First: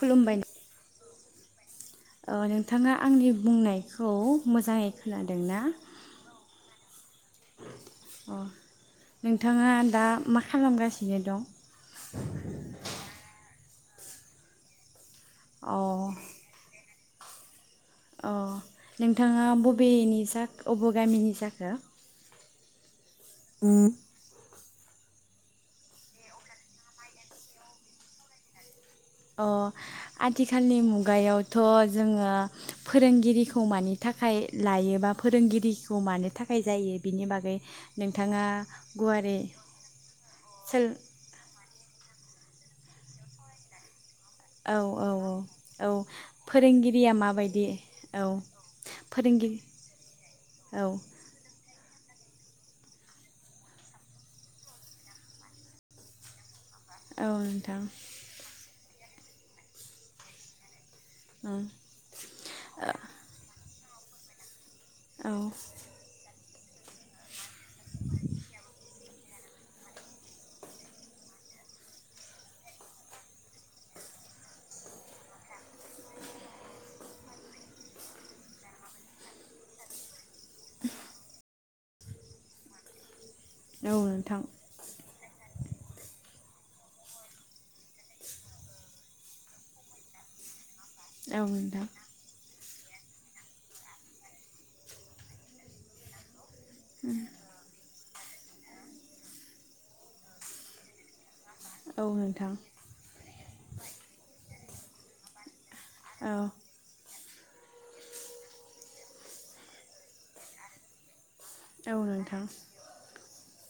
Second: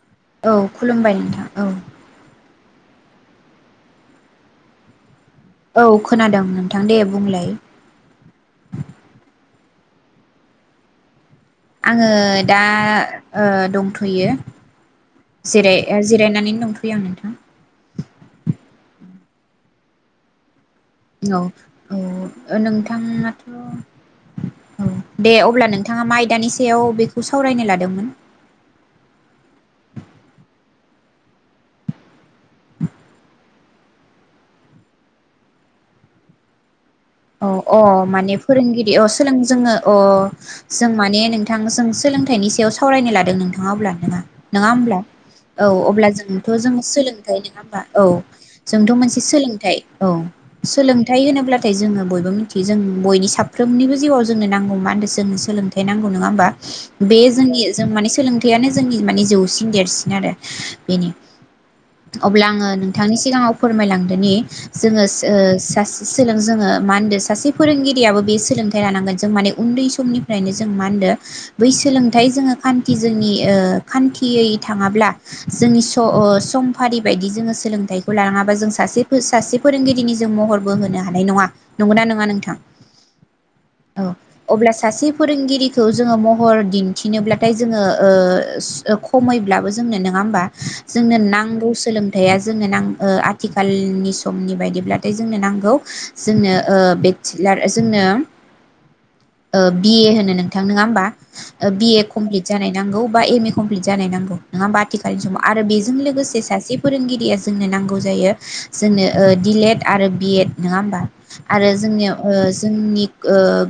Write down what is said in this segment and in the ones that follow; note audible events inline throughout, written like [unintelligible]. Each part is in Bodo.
खुलुमबाय औ खुलुमबाय नोंथां औ। थाङा आंनि बुंनायखौ मोजाङै खोनादोंना औ खोनादों नोंथां दे बुंलाय। थाङा दा मा खालामगासिनो दं? आङो दा ओ दंथ'यो जिराय अ ओ जिरायनानैनो दंथ'यो आं नोंथा अ नोंथाङा बबेनि जा अब' गामिनि जाखो? ओ नोंथ थाङाथ' औ दे अब्ला नोंथाङा मा आयदानि सायाव बेखौ सावरायनो लादोंमोन? अ आथिखालनि मुगायावथ' जोङो फोरोंगिरिखौ मानि थाखाय लायोबा फोरोंगिरिखौ मानो थाखाय जायो बिनि अ बागै अ माने नोंथाङा फोरोंगिरि अ सोलों गुवारै जोङो अ सोल जों माने नोंथां जों सोलोंथाइनि सायाव सावरायनो लादों नोंथाङा अब्ला नोंङा? नङा औ होमब्ला? औ औ अब्ला जोंथ' जों फोरोंगिरिया सोलोंथाइ नङा माबायदि होनबा? औ जोंथ' मोनसे फोरोंगिरि सोलोंथाइ औ औ सोलोंथाइ होनोब्ला थाय जोङो बयबो मिनथियो जों बयनि साफ्रोमनिबो जिउआव जोंनो नांगौ मा होनदों जोंनो सोलोंथाइ नांगौ। नङा होमबा? बे औ जोंनि नोंथां जों माने सोलोंथायानो जोंनि माने जौसिन देरसिन आरो। बेनो ओं अब्ला आङो नोंथांनि सिगाङाव। फोरमायलांदोनि जोङो सो औ सासे सोलों जोङो मा होनदो सासे फोरोंगिरियाबो बे सोलोंथाइ लानांगोन जों माने उन्दै समनिफ्रायनो जों मा होनदो बै सोलोंथाइ जोङो खान्थि जोंनि ओ खान्थियै थाङाब्ला जोंनि सम समफारि बायदि जोङो सोलोंथाइखौ लाङाबा जों सासे सासे फोरोंगिरिनि जों महरबो होनो हानाय नङा। नंगौना नङा नोंथां? औ अब्ला सासे फोरोंगिरिखौ जोङो म हर दिन्थिनोब्लाथाय जोङो ओ खमैब्लाबो जोंनो नङा होमबा? जोंनो औ नांगौ नोंथां सोलोंथाइया जोंनो नां ओ आथिखालनि समनि बायदिब्लाथाय जोंनो नांगौ। जोंनो ओ बेसिलार जोंनो ओ बिए होनो नोंथां नङा होमबा? बि ए औ कमप्लिट नोंथां जानाय नांगौ बा एम ए कमफ्लिट जानाय नांगौ नङा होनबा आथिखालनि समाव आरो बे जों औ लोगोसे सासे फोरोंगिरिया जोंनो नांगौ जायो जोंनो ओ डि लेएड आरो बि एड नङा होमबा। आरो औ जोंनियाव ओ नोंथां जोंनि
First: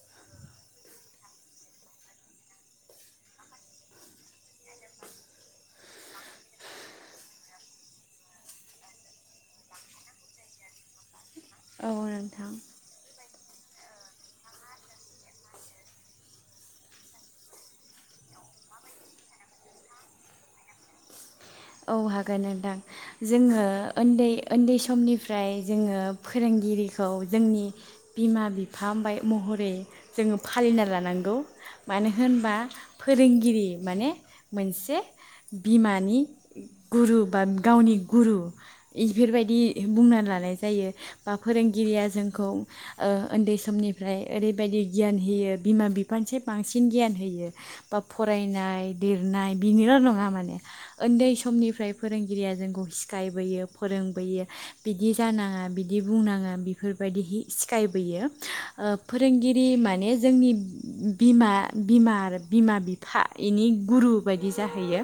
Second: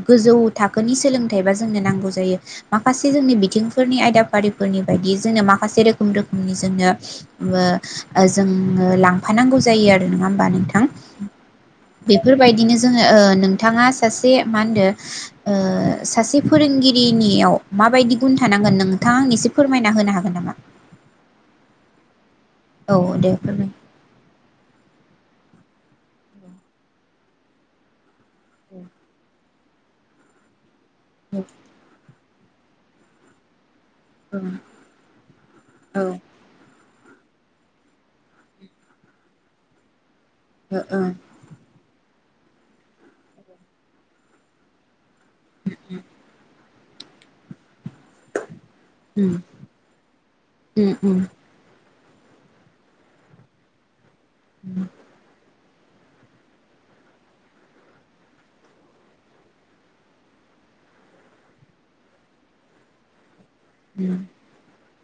गो गोजौ थाखोनि सोलोंथाइबा जोंनो नांगौ जायो माखासे जोंनि बिथिंफोरनि आयदाफारिफोरनि बायदि जोंनो माखासे रोखोम रोखोमनि जोंनो ओ जों लांफानांगौ जायो आरो नङा होमबा नोंथां औ बेफोर नोंथां बायदिनो जोङो ओ नों थाङा सासे मा होनदो ओ सासे फोरोंगिरिनियाव माबायदि गुन थानांगोन नोंथाङा आं एसे फोरमायना होनो हागोन नामा? औ हा गोन नोंथां औ दे जोङो फोरमाय ओन्दै ओन्दै समनि फ्राय जोङो फोरोंगिरिखौ जोंनि बिमा बिफा ओमबाय महर बे जोङो फालिना ला नांगौ उम मानो। होनबा फोरोंगिरि माने मोनसे बिमानि गुरु बा गावनि गुरु इफोरबायदि बुंना ला नाय जायो बा फोरोंगिरिया जोंखौ ओ ओन्दै समनिफ्राय ओरै बायदि गियान होयो बिमा बिफानिसाय बांसि न गियान होयो बा फरायनाय दिरनाय बिनिल' नङा माने उम उम ओन्दै निफ्राय फोरोंगिरिया जोंखौ सिखायबोयो फोरों बोयो उम बिदि जानाङा बिदि बुंनाङा बिफोरबायदिहि सिखायबोयो ओ फोरोंगिरि माने जोंनि बिमा बिमा आरो बिमा बिफा इनि गुरु बायदि जाहैयो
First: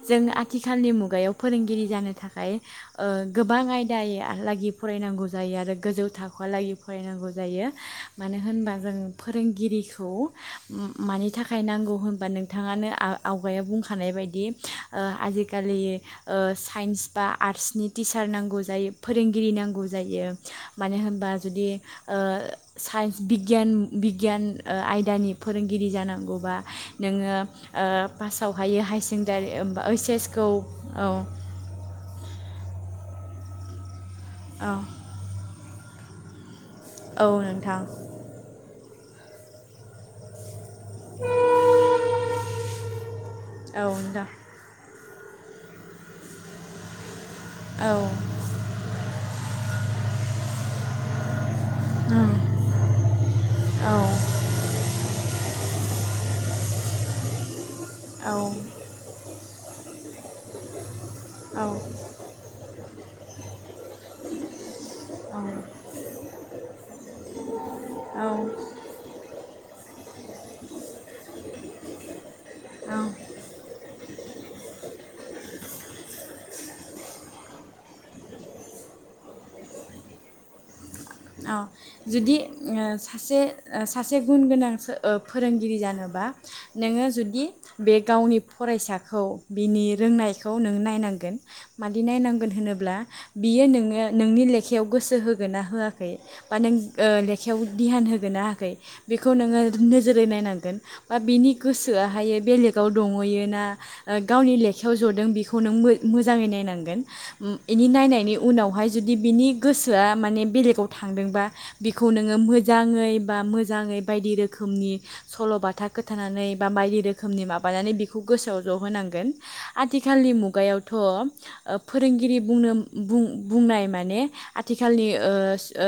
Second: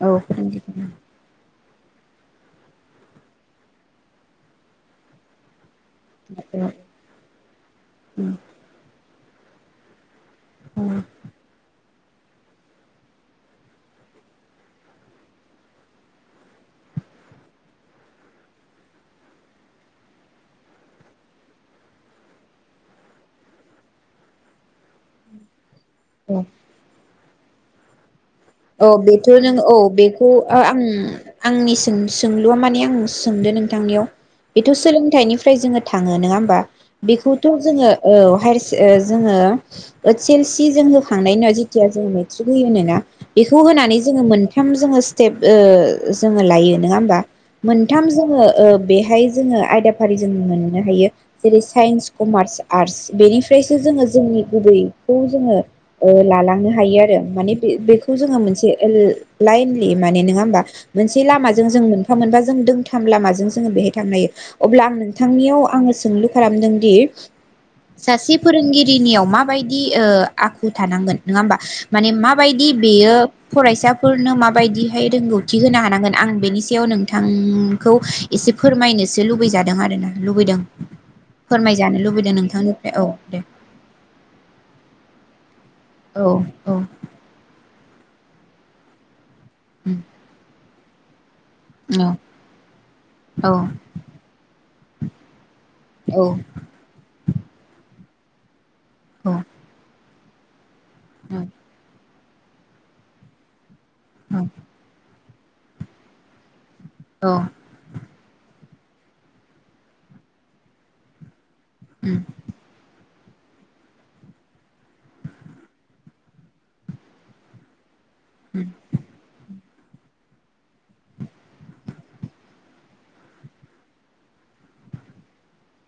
औ जों आ फोरोंगिरि थालनि मुगायाव फोरोंगिरि जानो थाखाय ओ गोबां आयदाया लागि फरायनांगौ जायो आरो गोजौ थाखोआव लागै फरायनांगौ जायो उम मानो होनबा जों फोरोंगिरिखौ म मानि थाखाय नांगौ होनबा नोंथाङानो आव आवगायाव बुंखानाय बायदि ओ आजि खालि ओ साइन्स बा आरसनि टिचार नांगौ जायो फोरोंगिरि नांगौ जायो मानो होनबा जुदि ओ साइन्स बिगियान बिगियान आयदानि फोरों गिरि औ जानांगौबा नोङो ओ पासाव हायो औ हाय बेथ' नों सेकेणडारि ओबा औ ऐइस एस बेखौ ओ आं आंनि सों- सोंलुआ माने आं सोंदो नोंथांनियाव बेथ' औ सोलोंथाइनिफ्राय जोङो थाङो नोङा होमबा औ बेखौथ' नोंथां जोङो औ हायारसे ओ जोङो ओइड सेस जों होखांनायनि उनाव जेथिया जों मेट्रिक होयोनोना बेखौ औ होनानै जोङो नोंथां मोनथाम जोङो स्टेप ओ जोङो लायो नङा होमबा औ मोनथाम जोङो ओ बेहाय जोङो आयदाफारि जों मोननो हायो जेरै साइन्स कमार्स आर्ट्स बेनिफ्रायसो जोङो औ जोंनि गुबैखौ जोङो ओ लालांनो हायो आरो माने बे जोङो मोनसे औ लाइनलि माने नङा होनबा मोनसे लामाओं जों मोनफा मोनफा जों दोंथाम लामाओं जों बेहाय थांनो हायो अब्ला आं औ नोंथांनियाव औ आङो सोंलु खालामदोंदि सासे औ फोरोंगिरिनियाव माबायदि ओ आखु थानांगोन नङा होनबा माने माबायदि औ बेयो फरायसा फोरनो माबायदिहाय रोंगौथि होनो हानांगोन आं बेनि सायाव नोंथांखौ एसे फोरमायनोसो लुबैजादों आरोना लुबैदों औ फोरमायजानो लुबैदों जुदि नोंथांनिफ्राय औ दे सासे सासे गुन गोनां ओ फोरोंगिरि गिरि जानोबा औ औ नोङो जुदि बे गावनि फरायसाखौ बिनि रोंनायखौ नों नाय नायनांगोन। मादि औ नायनांगोन होनोब्ला औ बियो नोङो नोंनि लेखा खायाव गोसो होगोना होआ खै बा नों ओ लेखायाव ध्यान हो दोना होयाखै बेखौ औ नोङो नोजो जोरै नायनांगोन बा औ नोंथां बिनि गोसोआहायो बेलेगाव दंहैयोना ओ गावनि लेखायाव जदों बे खौ नों मोजाङै नायनांगोन। ओम एनि नायनायनि उनावहाय जुदि बिनि गोसोआ माने बेलेगाव थांदोंबा बिखौ नोङो मोजाङै बा मोजै बायदि रोखोमनि सल' बाथा खोथानानै बा बायदि रोखोमनि माबानानै बि खौ गोसोआव ज' होनांगोन। आथिखालनि मुगायावथ' ओ फोरोंगिरि बुंनो बुं बुंनाय माने आथिखालनि ओ ओ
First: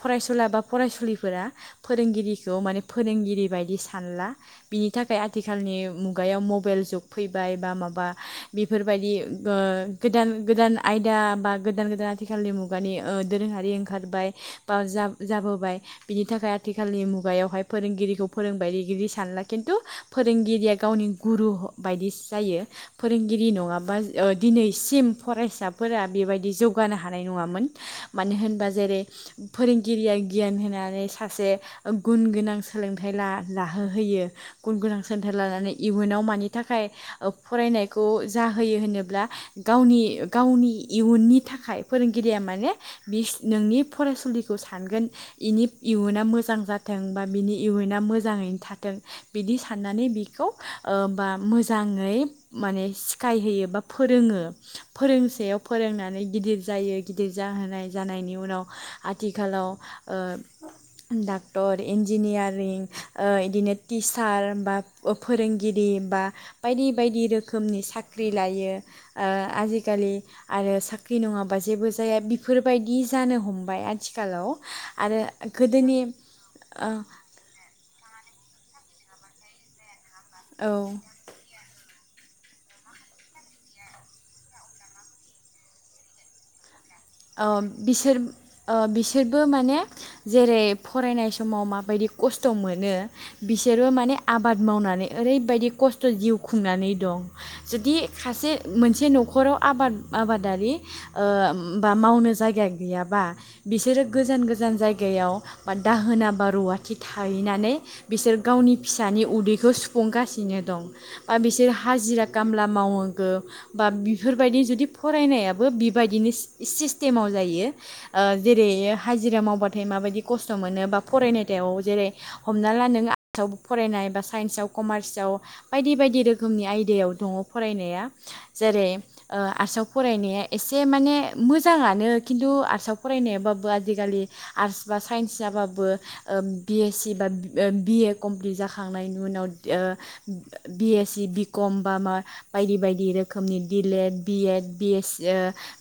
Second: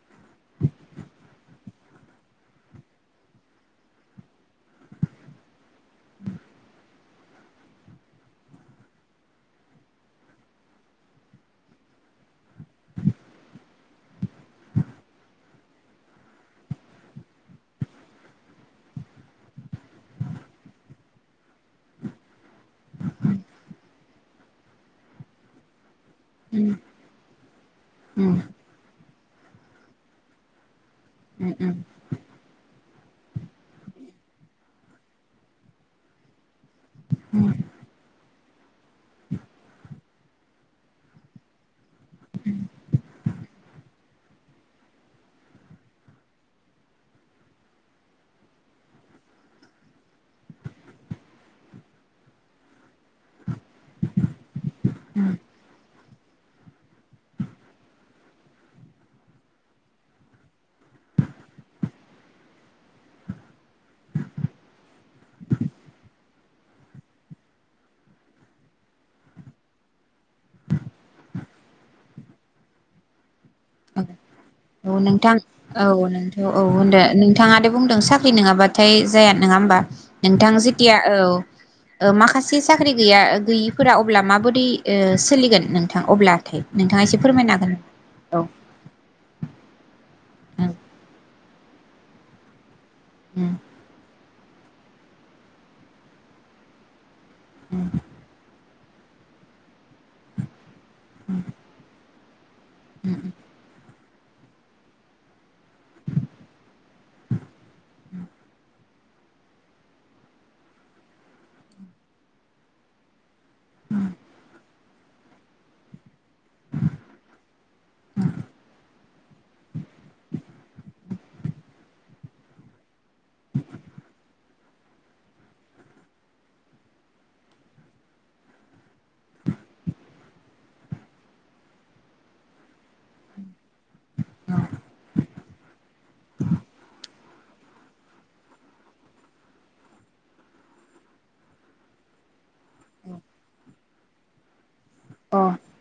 फरायसुला बा फरायसुलिफोरा फोरोंगिरिखौ माने फोरोंगिरि बायदि सानला बिनि थाखाय आथिखालनि मुगायाव मबेल जुग फैबाय बा माबा बेफोरबायदि ओ गोदान गोदान आयदा बा गोदान गोदान आथिखालनि मुगानि दोरोङारि ओंखारबाय बा जा जाबोबाय बिनि थाखाय आथिखालनि मुगायावहाय फोरोंगिरिखौ फोरोंबाय रिगिरि सानला खिन्थु फोरोंगिरिया गावनि गुरु बायदि जायो। फोरोंगिरि नङाबा ओ दिनैसिम फरायसा फोरा बेबायदि जौगानो हानाय नङामोन मानो होनबा। जेरै फोरोंगिरिया गियान होना नै सासे औ गुन गोनां सोलोंथा हाय ला लाहो होयो गुन गोनां सोंथाइ लानानै इयुनाव मानि थाखाय फरायनायखौ जाहोयो होनोब्ला गावनि गावनि इयुननि थाखाय फोरोंगिरिया माने बिस नोंनि फरायसुलिखौ सानगोन इनि इयुना मोजां जाथों बा बिनि इयुना मोजाङैनो थाथों बिदि साननानै बिखौ ओ बा मोजाङै माने सिखायहोयो बा फोरोङो फोरोंसेयाव फोरोंनानै गिदिर जायो गिदिर जाहोनाय जानायनि उनाव आथिखालाव ओ डाक्टर इन्जिनियारिं ओ इदिनो टिचार बा ओ फोरोंगिरि बा बायदि बायदि रोखोमनि साख्रि लायो ओ आजिखालि आरो साख्रि नङाबा जेबो जाया बिफोरबायदि जानो हम औ औ नोंथां औ गोदोनि नोंथ' औ ओ, होनदो नोंथाङाथ बुंदों सा ख्रि नोङाबाथाय जाया नोङा होमबा? नोंथां जेथिया औ ओ माखासे साख्रि गैया गैयिफोरा अब्ला माबोरै ओ सोलिगोन नोंथां अब्लाथाय? नोंथाङा एसे ओ फोरमायनो हागोन। बिसोर औ ओ बिसोरबो माने जेरै फरायनाय स समाव माबायदि खस्थ' मोनो। बिसोरो माने आब बाद मावनानै ओरैबायदि खस्थ' जिउ खुंनानै दं। जुदि खायसे मोनसे न'खराव आबाद आबादारि ओ आ मावनो जाय गा गैयाबा बिसोरो गोजान गोजान जायगायाव बा दाहोना बा रुवाथि थाहैनानै बिसोर गावनि फिसानि उदैखौ सुफुंगासिनो दं बा बिसोर हाजिरा खामला मावगो। बा बेफोरबायदि जुदि फरायनायाबो बिबायदिनो जेरै हाजिरा मावबाथाय माबायदि खस्थ' मोनो बा फरायनायाव जेरै हमना ला नों आर्टसआव फरायनाय बा साइन्सआव कमार्सआव बायदि बायदि रोखोमनि आयदायाव दङ फरायनाया जेरै ओ आर्टसआव फरायनाया एसे माने मोजाङानो खिन्थु आर्टसआव फरायनायाबाबो आजिखालि आर्टस बा साइन्स जाबाबो ओ बि एस सि बा बिए कमप्लिट जाखांनायनि उनाव ओ बि एस सि बिकम बा मा बायदि बायदि रोखोमनि डि एड बिएड बिए स ओ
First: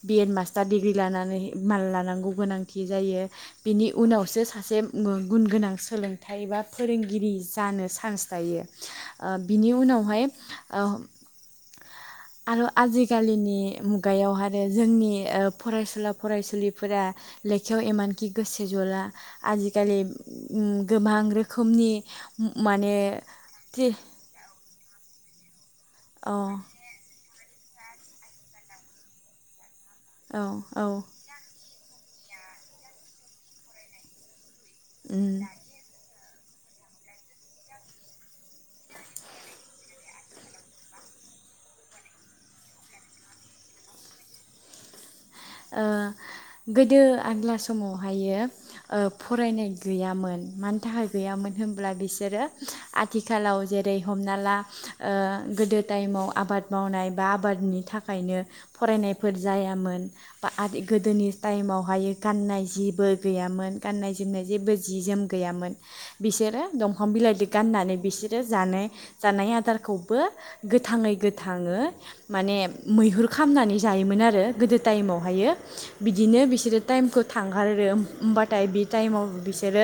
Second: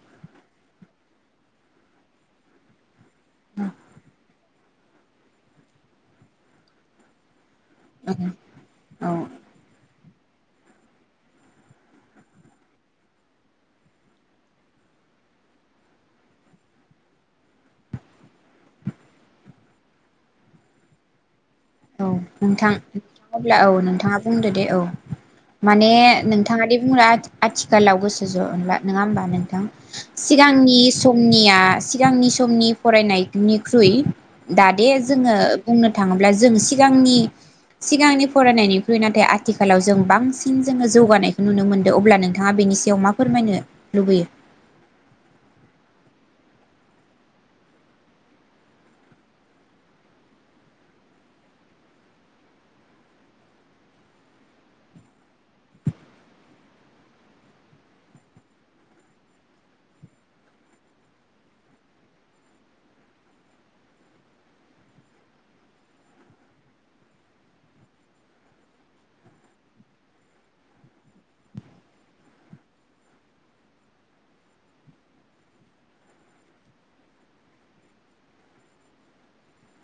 बिएड मा स्टार डिग्रि लानानै माल लानांगौ गोनांथि जायो बिनि उनावसो सासे गुन गोनां सोलोंथाइ बा फोरोंगिरि जानो अ चान्स थायो औ ओ बिनि उनाव ओ आरो आजिखालिनि मुगायाव आरो जोंनि ओ फरायसुला फरायसुलिफोरा लेखायाव इमानखि गोसो जला आजिखालि उम गोबां रो औ नोंथां नोंथाङा अब्ला औ नोंथाङा बुंदो दे औ माने औ नोंथाङादि बुंङोना आथिखालाव गोसो ज'ला नङा होमबा नोंथां? औ सिगांनि औ समनिया सिगांनि समनि फरायनायनिख्रुइ दा दे जोङो उम बुंनो थाङोब्ला जों सि गांनि सिगांनि फरायनायनिख्रुइ नाथाय आथिखालाव जों बांसिन जोङो जौगानायखौ नुनो मोनदों अब्ला नोंथाङा बेनि सायाव मा फोरमायनो लुबैयो ओ गोदो आग्ला समावहायो ओ फरायनाय गैयामोन मानि थाखाय गैयामोन होनब्ला बिसोरो आथिखालाव जेरै हमना ला ओ गोदो टाइमाव आबाद मावनाय बा आबादनि थाखायनो फरायनायफोर जायामोन बा गोदोनि टाइमावहाय गाननाय जेबो गैयामोन गाननाय जोमनाय जेबो जि जोम गैयामोन बिसोरो दंफां बिलाइजों गाननानै बिसोरो जानाय जानाय आदारखौबो गोथाङै गोथाङै माने मैहुर खालामनानै जायोमोन आरो गोदो टाइमाव ओमफायो बिदिनो बिसोरो टाइमखौ थांगारो होनबाथाय बे टाइमाव बिसोरो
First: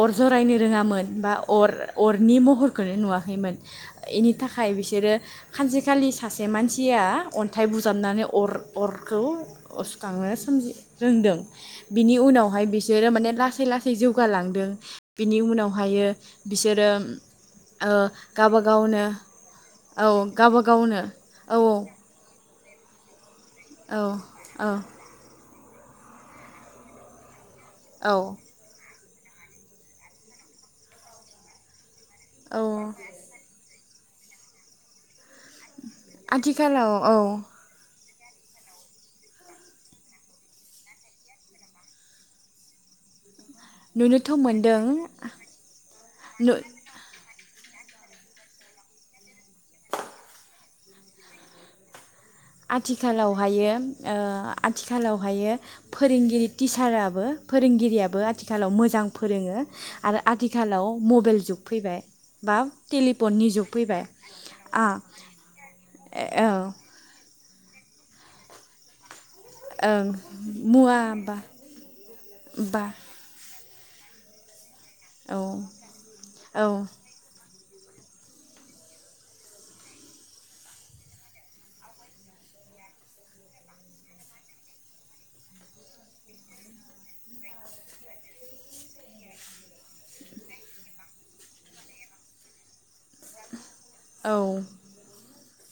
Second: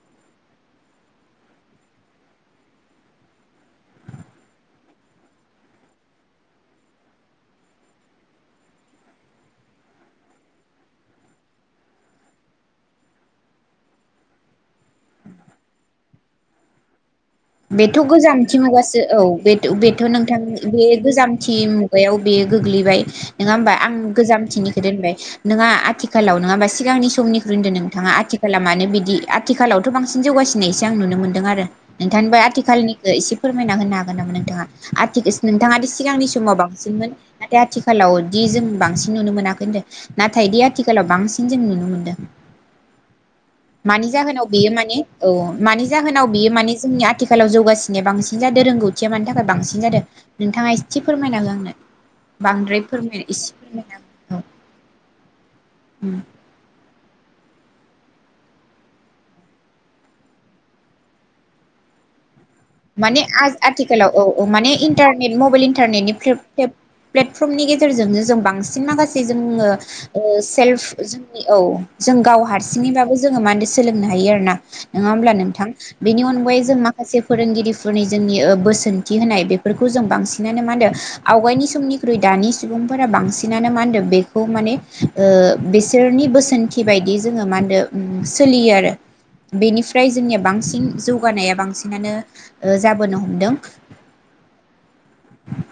अर जरायनो रोङामोन बा अर अरनि महरखौनो नुवाखैमोन बेनि थाखाय बिसोरो सानसेखालि सासे मानसिया अनथाइ बुजाबनानै अर अरखौ अरसुखांनो सोमजि रोंदों बिनि उनावहाय बिसोरो माने लासै लासै जौगालांदों बिनि उनावहायो बिसोरो बेथ' गोजामथि गावबा मुगासो गावनो औ बेथ' बेथ' औ नोंथां गावबा बे गावनो गोजामथि औ औ मुगायाव बे गोग्लैबाय नङा होमबा आं औ औ गोजामथिनिखौ दोनबाय नोंङा आथिखालाव नङाबा सिगांनि समनि होनग्रोदों नोंथाङा औ आथिखाला मानो बिदि आथिखालावथ' बांसिन जौगासिनायसो आं नुनो मोनदों आरो बिथांबा औ आथिखालनिखौ एसे फोर मायना होनो हागोन नामा नोंथाङा आथि नोंथांङा जि सिगांनि समाव आथिखालाव बांसिनमोन औ नाथाय आथिखालाव दि जों बांसिन नुनो मोनाखै होनदों नाथाय दि आथिखालाव बांसिन जों नुनो मोनदों मानि नुनोथ' जाहोनाव बेयो मोनदों माने औ मानि जाहोनाव बेयो नु मानि जोंनि आथिखालाव जौगासिनाया बांसिन जादों रोंगौथिया मानि थाखाय बांसिन जादों नोंथाङा एसे फोरमायना हो आंनो बांद्राय फोरमाय आथिखालाव एसे हायो फोरमायना ओ हो औ आथिखालाव हायो उम फोरोंगिरि टिचारा बो फोरोंगिरियाबो आथिखालाव मोजां फोरोङो आरो आथिखालाव मबेल जुग फैबाय बा माने आ टेलिफननि जुग फैबाय आथिखालाव औ औ माने आ इन्टारनेट मबेल इन्टारनेटनि फ्लि औ प्ले प्लेट फर्मनि गेजेरजोंनो जों बांसिन माखा से जोङो ओं ओ मुवा सेल्प बा जोंनि ओव जों गाव बा हारसिंनिबाबो जों माने सोलोंनो हायो आरोना नोङा होमब्ला औ नोंथां बेनि अनगायै औ जों माखासे फोरोंगिरिफोरनि जोंनि बोसोनथि होनाय बेफोरखौ जों बांसिनानो मा होनो आवगायनि समनिख्रुइ दानि सुबुंफोरा बांसिनानो मा होनदों बेखौ माने बिसोरनि बोसोनथि बायदि जोङो मा होनदों सोलियो आरो बेनिफ्राय जोंनिया बांसिन जौगानाया बांसिनानो जाबोनो हमदों औ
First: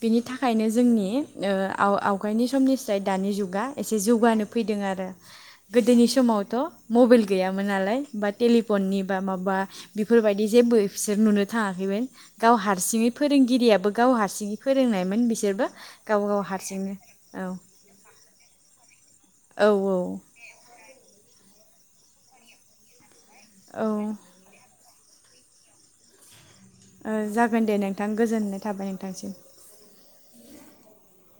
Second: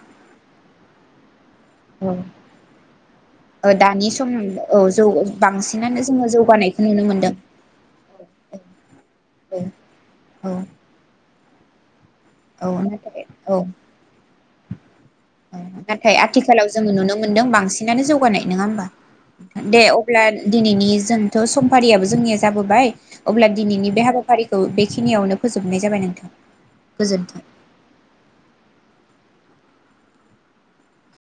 बिनि थाखायनो जोंनि ओ आव ओ आवगायनि समनि स्राय दानि जुगा एसे दानि सम जौगानो फैदों औ जौ आरो बांसिनानो गोदोनि जोङो समावथ' जौगानायखौ नुनो मबाइल मोनदों गैयामोन नालाय बा टेलिफननि बा माबा औ बेफोरबायदि औ जेबो फिसोर नुनो [unintelligible] औ आं बे गिरियाबो गावहा सिनि फोरोंनाय औ नाथाय आथिखालाव जोङो नुनो औ मोनदों बांसिनानो जौगानाय नङा होमबा औ दे औ अब्ला दिनैनि जों थ' समफारियाबो जोंनिया जाबोबाय अब्ला औ दिनैनि बे हाबाफारिखौ बे खिनियावनो फोजोबनाय जाबाय नोंथां ओ गोजोन्थों जागोन दे नोंथां गोजोननाय थाबाय नोंथांनिसिम